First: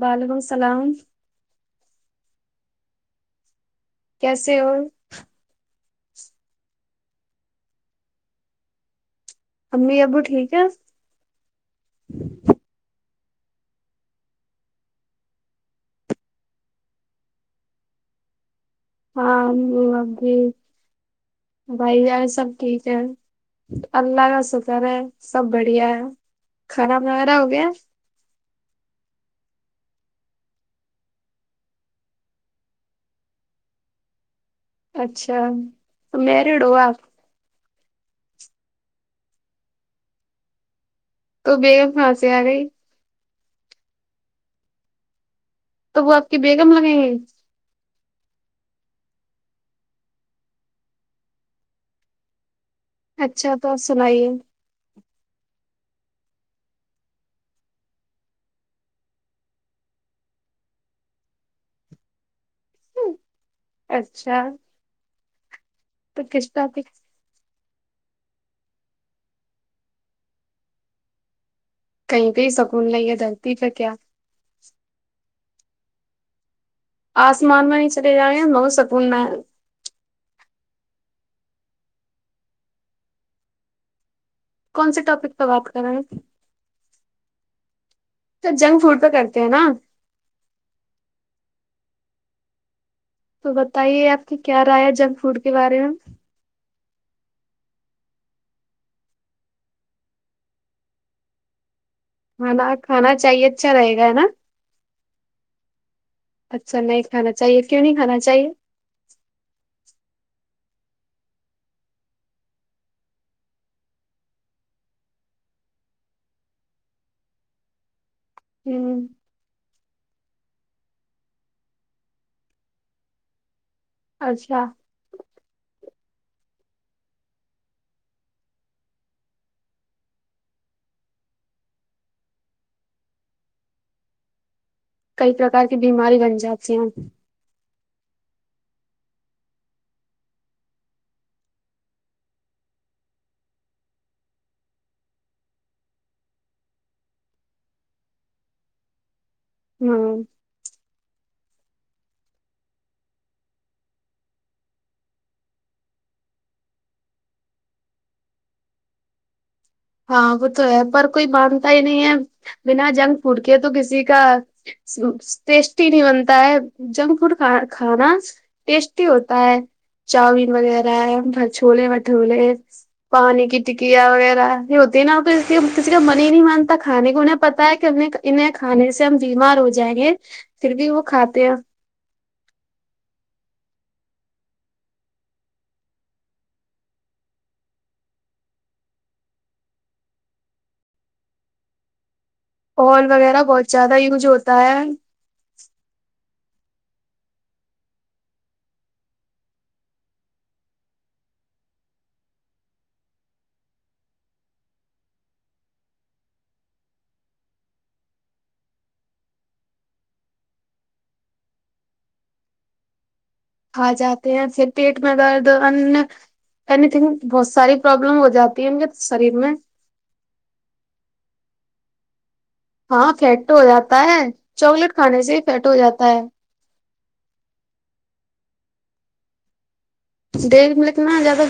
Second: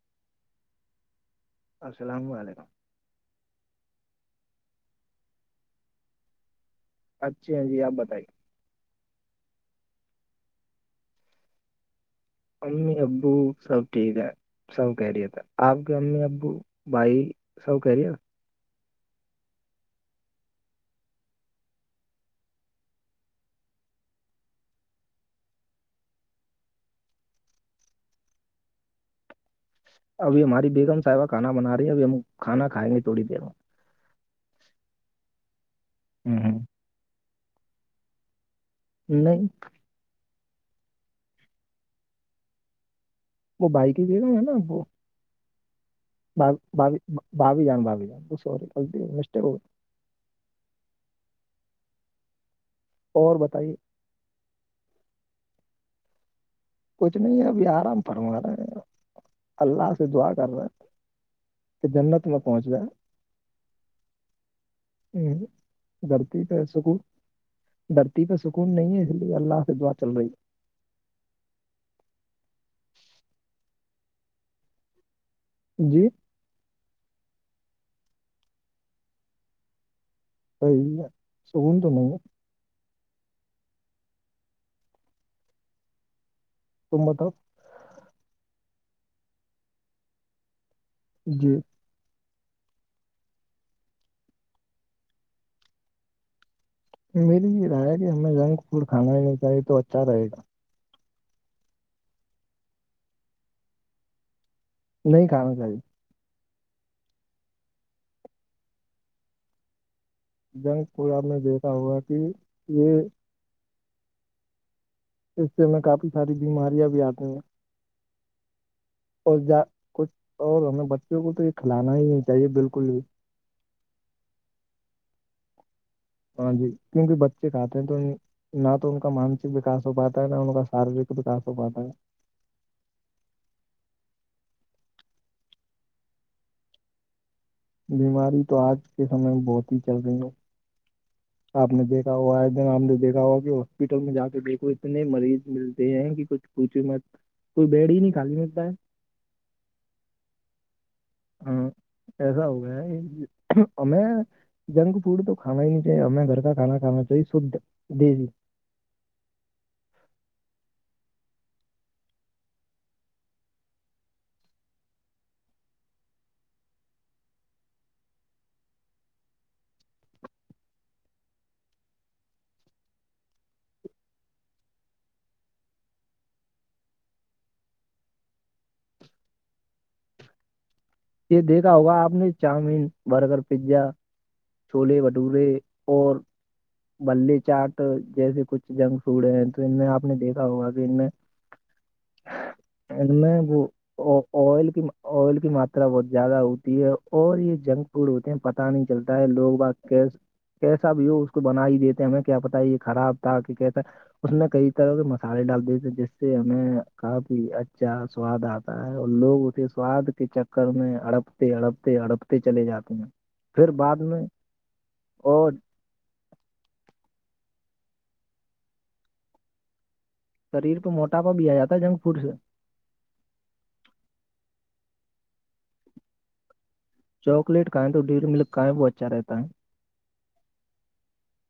وعلیکم السلام السلام علیکم کیسے اور اچھے ہیں جی آپ بتائیے امی ابو ٹھیک ہے امی ابو سب ٹھک ہے سب خیریت ہے آپ کے امی ابو بھائی سب خیریت ہاں امی ابو بھائی جان سب ٹھیک ہے اللہ کا شکر ہے سب بڑھیا ہے کھانا وغیرہ ہو گیا ابھی ہماری بیگم صاحبہ کھانا بنا رہی ہے ابھی ہم کھانا کھائیں گے تھوڑ دیر میں اچھا تو ہوں ہوں۔ میرڈ ہواپ نہیں تو بیگم کہاں سے آگئی وہ بھائی کی بیوی ہیں نا وہ تو وہ آپ کی ب بیگم ب لگیں گی بھابی جان بھابی جان وہ سوری غلطی سے مسٹیک ہو اور اچھا تو بتائیے سنائیے کچھ نہیں ہے ابھی آرام فرما رہے ہیں اللہ سے دعا کر رہے ہیں کہ جنت میں پہنچا اچھا ا تو دھرتی کس پہ طرح سک کو دھرتی پہ سکون نہیں ہے اس لیے اللہ سے دعا چل رہی ہے کہیں پہ ہی سکون نہیں ہے دھرتی پہ کیا جی آسمان میں نہیں چلے جائیںے بہت سکوننا ہے صحیح ہے سکن تمہیں کون سے ٹاپک پہ بات کر رہے ہیں تم بتاؤ تو جنک فوڈ پہ کرتے ہیں نا جی تو بتائیے آپ کی کیا رائے ہے جنک فوڈ کے بارے میں میری یہ رائے ہے کہ ہمیں جنک فوڈ کھانا ہی نہیں چاہے تو اچھا رہے گا کھانا کھانا چاہیے اچھا رہے گا ہے نا نہیں کھانا چاہیے اچھا نہیں کھانا چاہیے کیوں نہیں کھانا چاہیے جنک فوڈ کو آپ نے دیکھا ہوا کہ یہ اس سے میں کافی ساری بیماریاں بھی آتی ہیں ہوں اور جا کچھ اور ہمیں بچوں کو تو یہ کھلانا ہی نہیں چاہیے بالکل بھی اچھا ہاں جی کیونکہ بچے کھاتے ہیں تو نہ تو ان کا مانسک وکاس ہو پاتا ہے نہ ان کا شارییرک وکاس ہو پاتا ہے کئی پرکار کی بیماری بن جاتی ہیں بیماری تو آج کے سمے میں بہت ہی چل رہی ہے آپ نے دیکھا ہوگا ایک دن آپ نے دیکھا ہوگا کی ہاسپٹل میں جا کے دیکھو اتنے مریض ملتے ہیں کی کچھ پچوں مت کوئی بیڈ ہی نہیں خالی ملتا ہے ہوں ہاں ایسا ہو گیا ہمیں جنک فوڈ تو کانا ہی نہیں چاہے ہمیں گھر کا کھا کھانا چاہیے شد دیسی ہاں وہ تو ہے پر کوئی مانتا ہی نہیں ہے بنا جنک پھوٹ کے تو کسی کا ٹیسٹی بھی بنتا ہے جنگ فوڈ کھا کھانا ٹیسٹی ہوتا ہے چاؤمین وغیرہ ہے بھ چھوولے بٹھولے پانی کی ٹکیا وغیرہ ہوتی ہے نا تو کسی کا من ہی نہیں مانتا کھانے کو انہیں پتا ہے کی انہیں کھانے سے ٹائم بیمار ہو جائیں گے پھر بھی وہ یے کھاتے ہیں دیکھا ہوگا آپ نے چاؤمین برگر پیزا چھولے بھٹورے اور بلے چاٹ جیسے کچھ جنک فوڈ ہیں تو ان میں آپ نے دیکھا ہوگا کی ان میں ائل ان میں وغیرہ بہت وہ زیادہ یوز ہوتا آئل ہے کی آئل کی مات ترا بہت زیادہ ہوتی ہے اور یے جنک فوڈ ہوتے ہیں پتہ نہیں چلتا ہے لوگ بہار کیسے کیسا بھی ہو اس کو بنا ہی دیتے ہمیں کیا پتا یے خراب تھا کی کیسے اس میں کئی طرح کے مصالے ڈال دی تھے جس سے ہمیں کافی اچھا سواد آتا تا ہے اور لوگ اسے سواد کے چکر میں اڑپتے اڑپتے اڑپتے چلے جاتے ہیں پھر کھا بعد میں جاتے ہیں پھر پیٹ میں درد اور ان اینی تھنگ بہت ساری پروابلم ہو جاتی ہے ان کے شریر میں شریر کو موٹاپا بھی آ جاتا ہے جنگ فوڈ سے ہاں فٹ ہو جاتا ہے چاکلیٹ کھانے سے ہی فیٹ ہو جاتا ہے چاکلیٹ کھائیں تو ڈیری ملک کھائیں وہ اچھا رہتا ہے ڈیری ملک نہ زیادہ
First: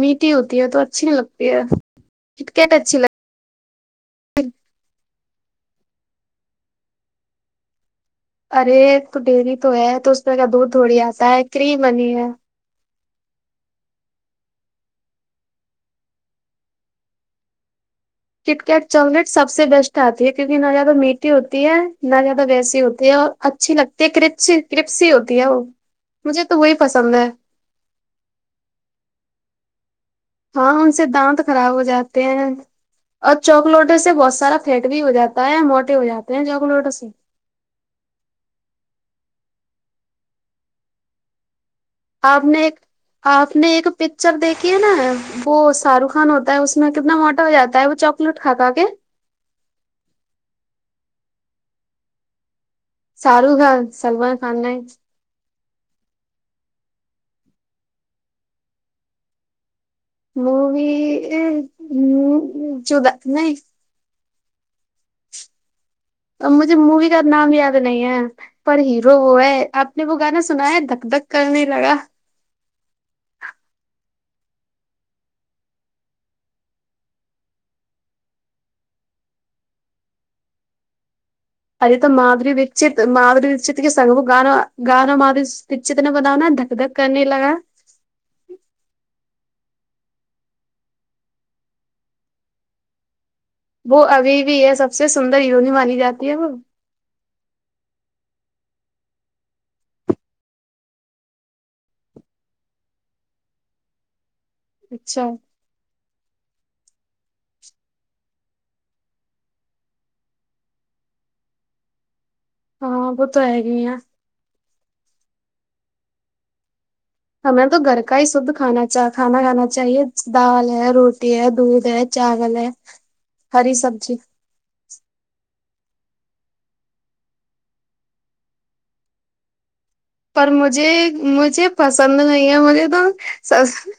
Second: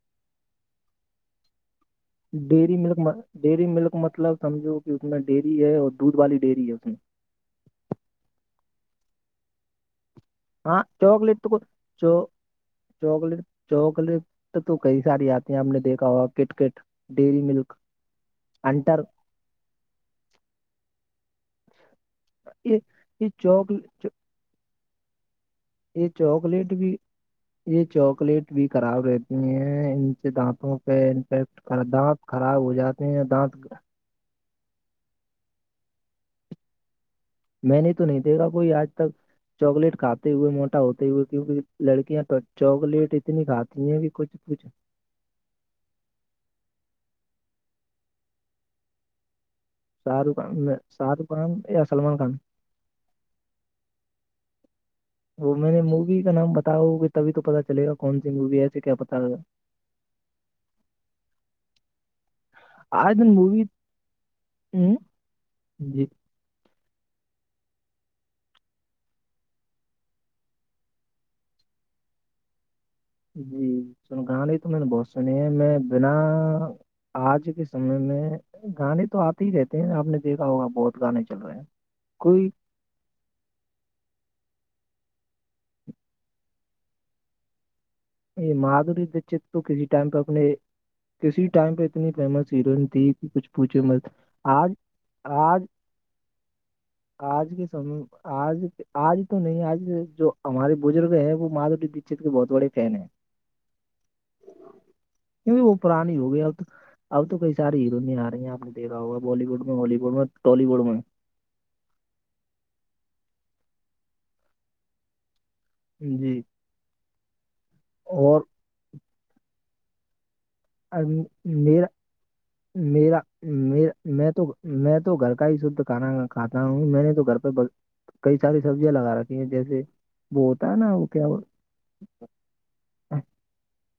میٹھی ہوتی ہے تو اچھی نہیں لگتی ہے کٹکٹ ڈیری اچھی ملک لگ ڈیری ملک مطلب سمجھو کی اس میں ڈیری ہے اور دودھ والی ڈیری ہے اس میں ارے تو ڈیری تو ہے تو اس میں کا دودھ ہاں تھوڑی آتا چاکلیٹ ہے تو کو- کریمنی چو ہے چاکلیٹ چاکلیٹ تو کئی ساری آتی ہیں ہم نے دیکھا ہوا Kit Kat Dairy Milk Kit Kat انٹر چاکلیٹ سب سے بیسٹ آتی ہے کیونکی نہ زیادہ میٹھی ہوتی ہے نہ زیادہ یہ ویسی ہوتی ہے یہ اور چوک اچھی لگتی ہے کرپس کرپسی ہوتی ہے وہ مجھے تو وہی پسند ہے یے چاکلیٹ بھی خراب رہتی ہیں ان سے ہاں دانتوں ان پے سے دانت انفیکٹ خراب ہو اور دانت خراب ہو جاتے ہیں دانت تو اسے بہت سارا پیٹ فیٹ ہو جاتا ہے موٹے ہو جاتے ہیں چاکلیٹو سے میں نے تو نہیں دیکھا کوئی آج تک چاکلیٹ کھاتے ہوئے موٹا ہوتے ہوئے کیوکی آپ نے ایک آپ نے ایک ہیں کہ پکچر کچھ کچھ دیکھی ہے نا وہ شاہ رخ خان ہوتا ہے اس میں کتنا موٹا ہو جاتا ہے وہ چاکلیٹ کھا کھا کے شاہ رخ خان نہیں شاہ رخ خان یا سلمان خان شاہ رخ خان سلمان خان نہیں وہ میں نے مووی کا نام بتاو گے تبھی تو پتا چلے گا کون سی مووی ایسے کیا پتا مووی ئ مو موی آج مووی ہاں جی اب مجھے مووی کا نام یاد نہیں ہے پر ہیرو وہ ہے آپ نے وہ گانا سنا ہے دھک دھک کرنے لگا جی سن گانے تو میں نے بہت سنے ہے میں بنا آج کے سمے میں گانے تو آتے ہی رہتے ہیں آپ نے دیکھا ہوگا بہت گانے چل رہے ہیں ار تو کوئی مادری بی چت مادھوری چت کے سگو گاناگانا مادھوری چت نے بنایا نا دھک دھک کرنے لگا یہ مادھوری دشت کو فرے ٹائم کب لے کسی ٹائم پے اتنی فیمس ہیروئن تھی کچھ پوچھے وہ مت ابھی بھی آج ہے سب سے سندر آج ہیرونی مانی جاتی ہے وہ آج کے سمے آج آج تو نہیں آج جو ہمارے بزرگ ہے وہ مادھوری دشت کے بہت بڑے فین ہیں اچھا کیونکہ وہ پرانی ہو گئی اب اب تو کئی سارے ہیروءیں آ رہے ہیں آپ نے دیکھا ہوگا بالی ووڈ میں ہالی ووڈ میں ٹالی ووڈ میں ہاں وہ تو ہے گ آ جی ہمیں تو گھر کا ہی اور شھد کھانا چ کھانا کھانا چاہیے دال ام، روٹی ہے دودھ میرا ہے چاول ہے میرا ہری میرا سبزی میں تو میں تو گھر کا ہی شھد کھانا کھاتا ہوں میں نے تو گھر پہ کئی ساری سبزیاں لگا ری ہیں جیسے وہ پر ہوتا ہے مجھے نا وہ کیا بول- مجھے پسند نہیں ہے مجھے تو سبزی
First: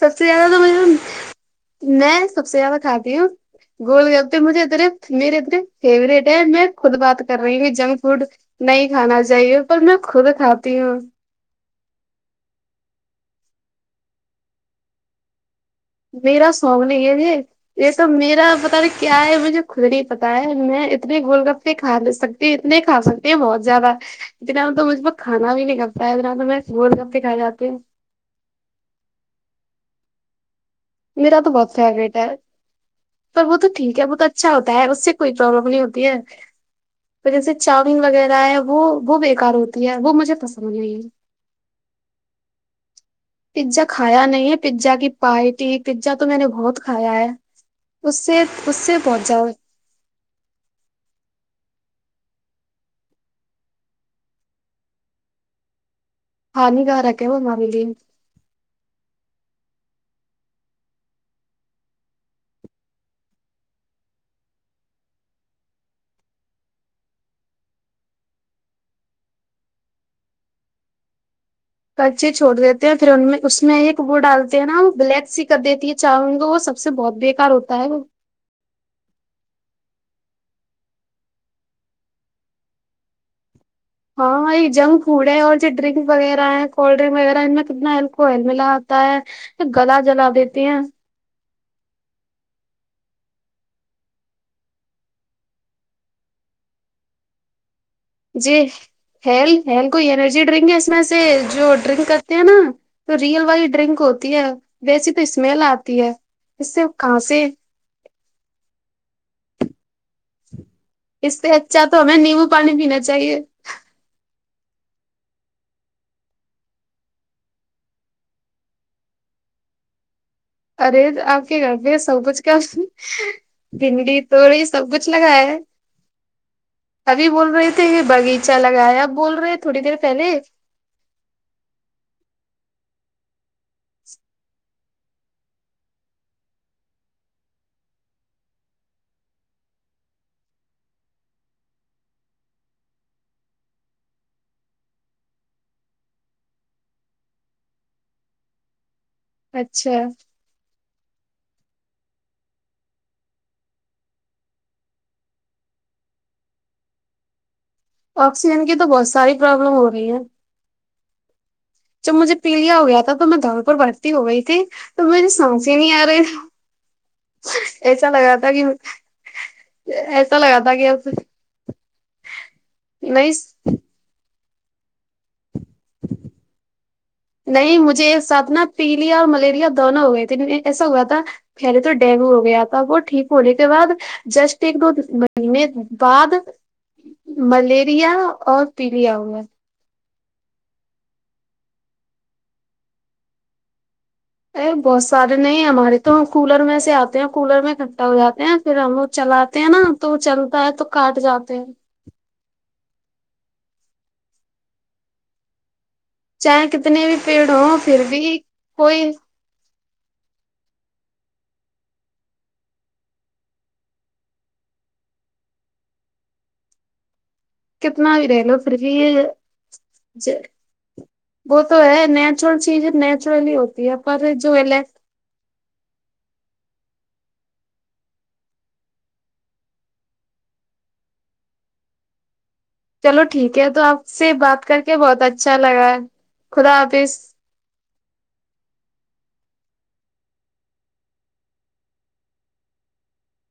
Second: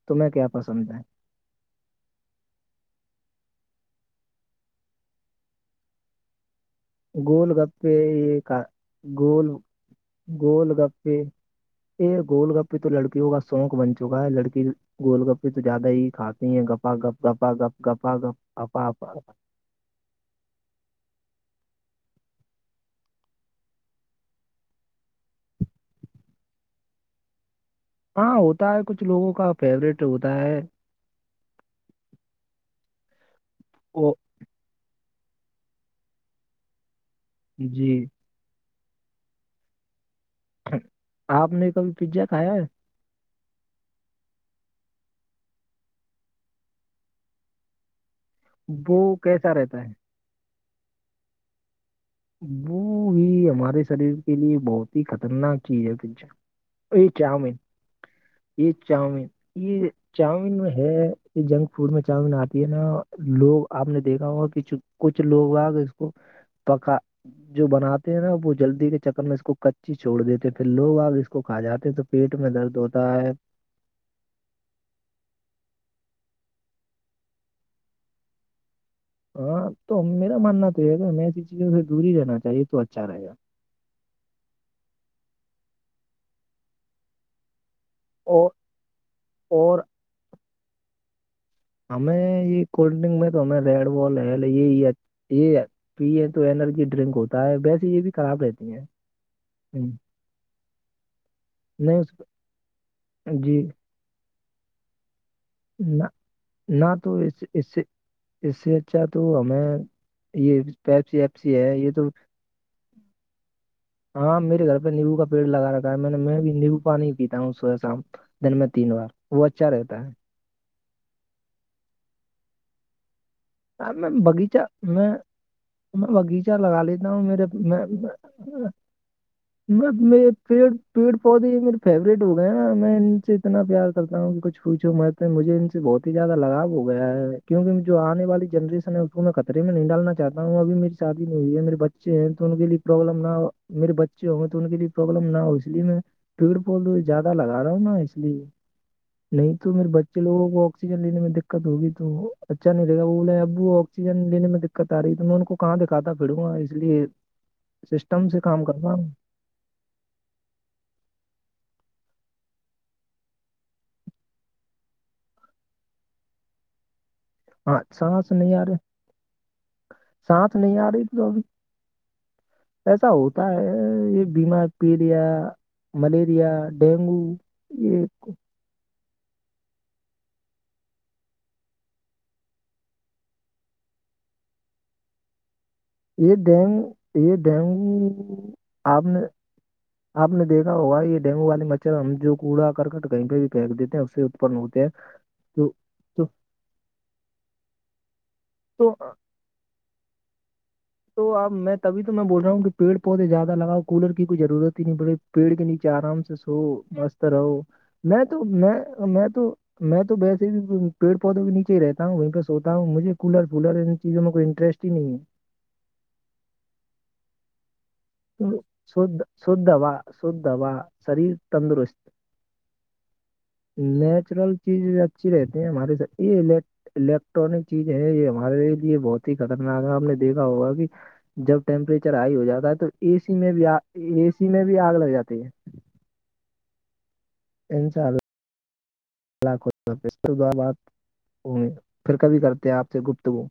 سب سے تمہیں کیا زیادہ تو مجھے پسند ہے میں سب سے زیادہ کھاتی ہوں گول گپ پے مجھے اتنے میرے اتنے فیوریٹ ہے خود بات کر گول رہی ہیں کہ گپے جنک فوڈ یہ کا- نہیں کھانا گول چاہیے پر میں خود گول کھاتی ہوں گپپے یہ گول گپپے تو لڑکیوں کا شوق بن چکا ہے لڑکی گول گپ یہ تو زیادہ ہی کھاتی میرا ہیں سونگ گپا نہیں ہے گپ یہ گپا گپ یہ تو گپا گپ میرا پتا اپا نہیں اب کیا ہے مجھے خود نہیں پتا ہے میں اتنے گول گپے کھالے سکتی اتنے کھا سکتے ہیں بہت زیادہ اتنا تو مجھ کو کھانا بھی نہیں کرتا ہے اتنا تو میں گول گپپے کھا جاتی ہوں ہاں ہوتا ہے کچھ لوگوں کا فیوریٹ ہوتا ہے میرا تو بہت فیوریٹ ہے پر وہ تو ٹھیک ہے وہ تو اچھا ہوتا ہے اس سے کوئی پرابلم نہیں ہوتی ہے پر جیسے جی چاؤمین وغیرہ وہ وہ بیکار ہوتی ہے وہ مجھے پسند نہیں ہے آپ نے کبھی پیزا کھایا ہے پیزا کھایا نہیں ہے پیزا کی پارٹی پیزا تو میں نے بہت کھایا ہے اس سے اس سے وہ بہت زیادہ کیسا رہتا ہے وہ یہ ہمارے شریر کے لیے بہت ہی خطرناک چیز ہے پیزا ہانیگارک ہے وہ معاملی جیت جاؤں گی جنگ ہے جنک فوڈ میں جنگ اتی ہے نا لوگ اپ نے دیکھا ہوا کہ کچھ لوگ اگ اس کو پکا جو بناتے ہیں نا وہ جلدی کے چکر میں اس کو کچی چھوڑ دیتے ہیں پھر لوگ اگ اس کو کھا جاتے ہیں تو کچے پیٹ میں چھوڑ درد دیتے ہیں ہوتا پھر ان ہے میں وس میں ایک وہ ڈالتے ہیں نا وہ بلیک سی کر دیتی ہے چاہوں وہ سب سے بہت بیکار ہوتا ہے وہ ہاں تو میرا ماننا تو ہے میں ایسی چیزوں سے دوری رہنا چاہیے تو اچھا رہے گا ہاں جنگ فوڈ ہے اور جو ڈرنک وغیرہ ہیں کولڈ ڈرنک وغیرہ ان میں کتنا الک کوئل اور ملاتا ہے اور گلا جلا دیتی ہیں ہمیں یہ کولڈ ڈرنک میں تو ہم ریڈ بال ہے نہیں یہ یہ پی اے تو انرجی ڈرنک ہوتا ہے ویسے یہ بھی خراب جی رہتی ہیں ہیل ہیل ہوں، کوئی ڈرنک ہے اس میں سے جو نہیں ڈرنک اس کرتے ہیں نا تو رئیل جی والی ڈرنک ہوتی ہے ویسی تو اسمیل اتی نہ ہے اس سے نہ تو کھانسی اس اس سے اس سے اچھا تو ہمیں یہ پیپسی اس سے ایپسی ہے اچھا یہ تو ہمیں نیمبو پانی پینا چاہیے ہاں میرے گھر پہ نیمبو کا پیڑ لگا را ہے میں نے میں بھی لیمو پانی پیتا ہوں صبح شام دن میں تین بار وہ اچھا رہتا ہے ارے اپ کہ گھر سب کچھ کا سہ میں بھنڈی توڑائی باغیچہ سب کچھ میں لگایا ہے میں باغیچہ لگا لیتا ہوں ابھی میرے بول رہے تھے باغیچہ لگایا اب بول رہے تھوڑی دیر میں پہلے پیڑ پیڑ پودے یہ میرے فیوریٹ ہو گئے ہیں نا میں ان سے اتنا پیار کرتا ہوں کہ کچھ پوچھو مت مجھے ان سے بہت ہی زیادہ لگا ہو گیا ہے کیونکہ جو انے والی جنریشن ہے اس کو میں خطرے میں نہیں ڈالنا چاہتا ہوں ابھی میری شادی نہیں ہوئی ہے میرے بچے ہیں تو ان کے لیے پرابلم نہ ہو میرے بچے ہو تو ان کے لیے پرابلم نہ ہو اس لیے میں پیڑ پودے زیادہ لگا رہا ہوں نا اس لیے نہیں تو میرے اچھا بچے لوگوں کو اکسیجن لینے میں دقت ہوگی تو اچھا انہیں اب وہ اکسیجن لینے میں دقت ا رہی ہے تو میں ان کو کہاں دکھاتا پھروں گا اس لیے سسٹم سے اکسیجن کام کی تو کرنا بہت ساری پرابلم ہو رہی ہے جب مجھے پیلیا ہو گیا تھا تو میں دڑ پر بھرتی ہو گئی تھی تو میرے سانس ہی نہیں ا رہا تھا ہاں ایسا سانس لگا تھا نہیں کہ آ رہی ایسا سانس لگا تھا نہیں کہ آ اب رہی تو ابھی ایسا نہیں ہوتا ہے یہ بیمار پیریا ملیریا ڈینگو نہیں یہ مجھے ایک ساتھ نا پیلیا اور ملیریا دونوں ہو گئے تھے ایسا ہوا تھا پہلے تو ڈینگو ہو گیا تھا وہ ٹھیک ہونے کے بعد جسٹ ایک دو منے بعد یہ ڈینگو یہ ملیریا ڈینگو اور آپ پیلیا نے ہوا اپ نے دیکھا ہوگا یہ ڈینگو والے مچھر ہم جو کوڑا کرکٹ کہیں پہ بھی پھینک دیتے ہیں اس سے اتپن ارے ہوتے ہیں بہت سارے نہیں ہمارے تو ہم کولر میں سے اتے ہیں کولر میں اکٹھا ہو جاتے ہیں پھر تو ہم وہ چلاتے ہیں نا تو وہ چلتا ہے تو پھر تو اپ میں تبھی میں بول رہا ہوں کہ پیڑ پودے زیادہ لگاؤ کولر کی کوئی ضرورت ہی نہیں پیڑ کے نیچے ارام سے سو چاہے کتنے بھی مست پیڑ رہو ہوں پھر میں بھی تو میں کوئی میں تو میں تو ویسے ہی پیڑ پودوں نیچےہی رہتا ہوں وہیں پہ سوتا ہوں مجھے کولر فولر ان چیزوں میں کوئی انٹرسٹ ھی نہیں ہے کتنا بھی رہ لو پھر بھی سود یہ سدوا ج- سدوا شریر وہ تو تندرست ہے نیچرل چیز نیچرلی ہوتی ہے پر نیچرل جو الے چیز اچھی رہتی ہیں ہمارے ساتھ یہ الیکٹرانک چیز ہے یہ ہمارے لیے بہت ہی خطرناک ہے ہم نے دیکھا ہوگا کی جب ٹمپریچر ہائی ہو جاتا ہے تو چلو سی میں ٹھیک بھی ہے آ- تو اپ سے اے سی بات میں بھی کر آگ کے لگ بہت جاتی اچھا لگا ہے خدا حافظ انشاءاللہ [unintelligible] پھر کبھی کرتے آپ سے گفتگو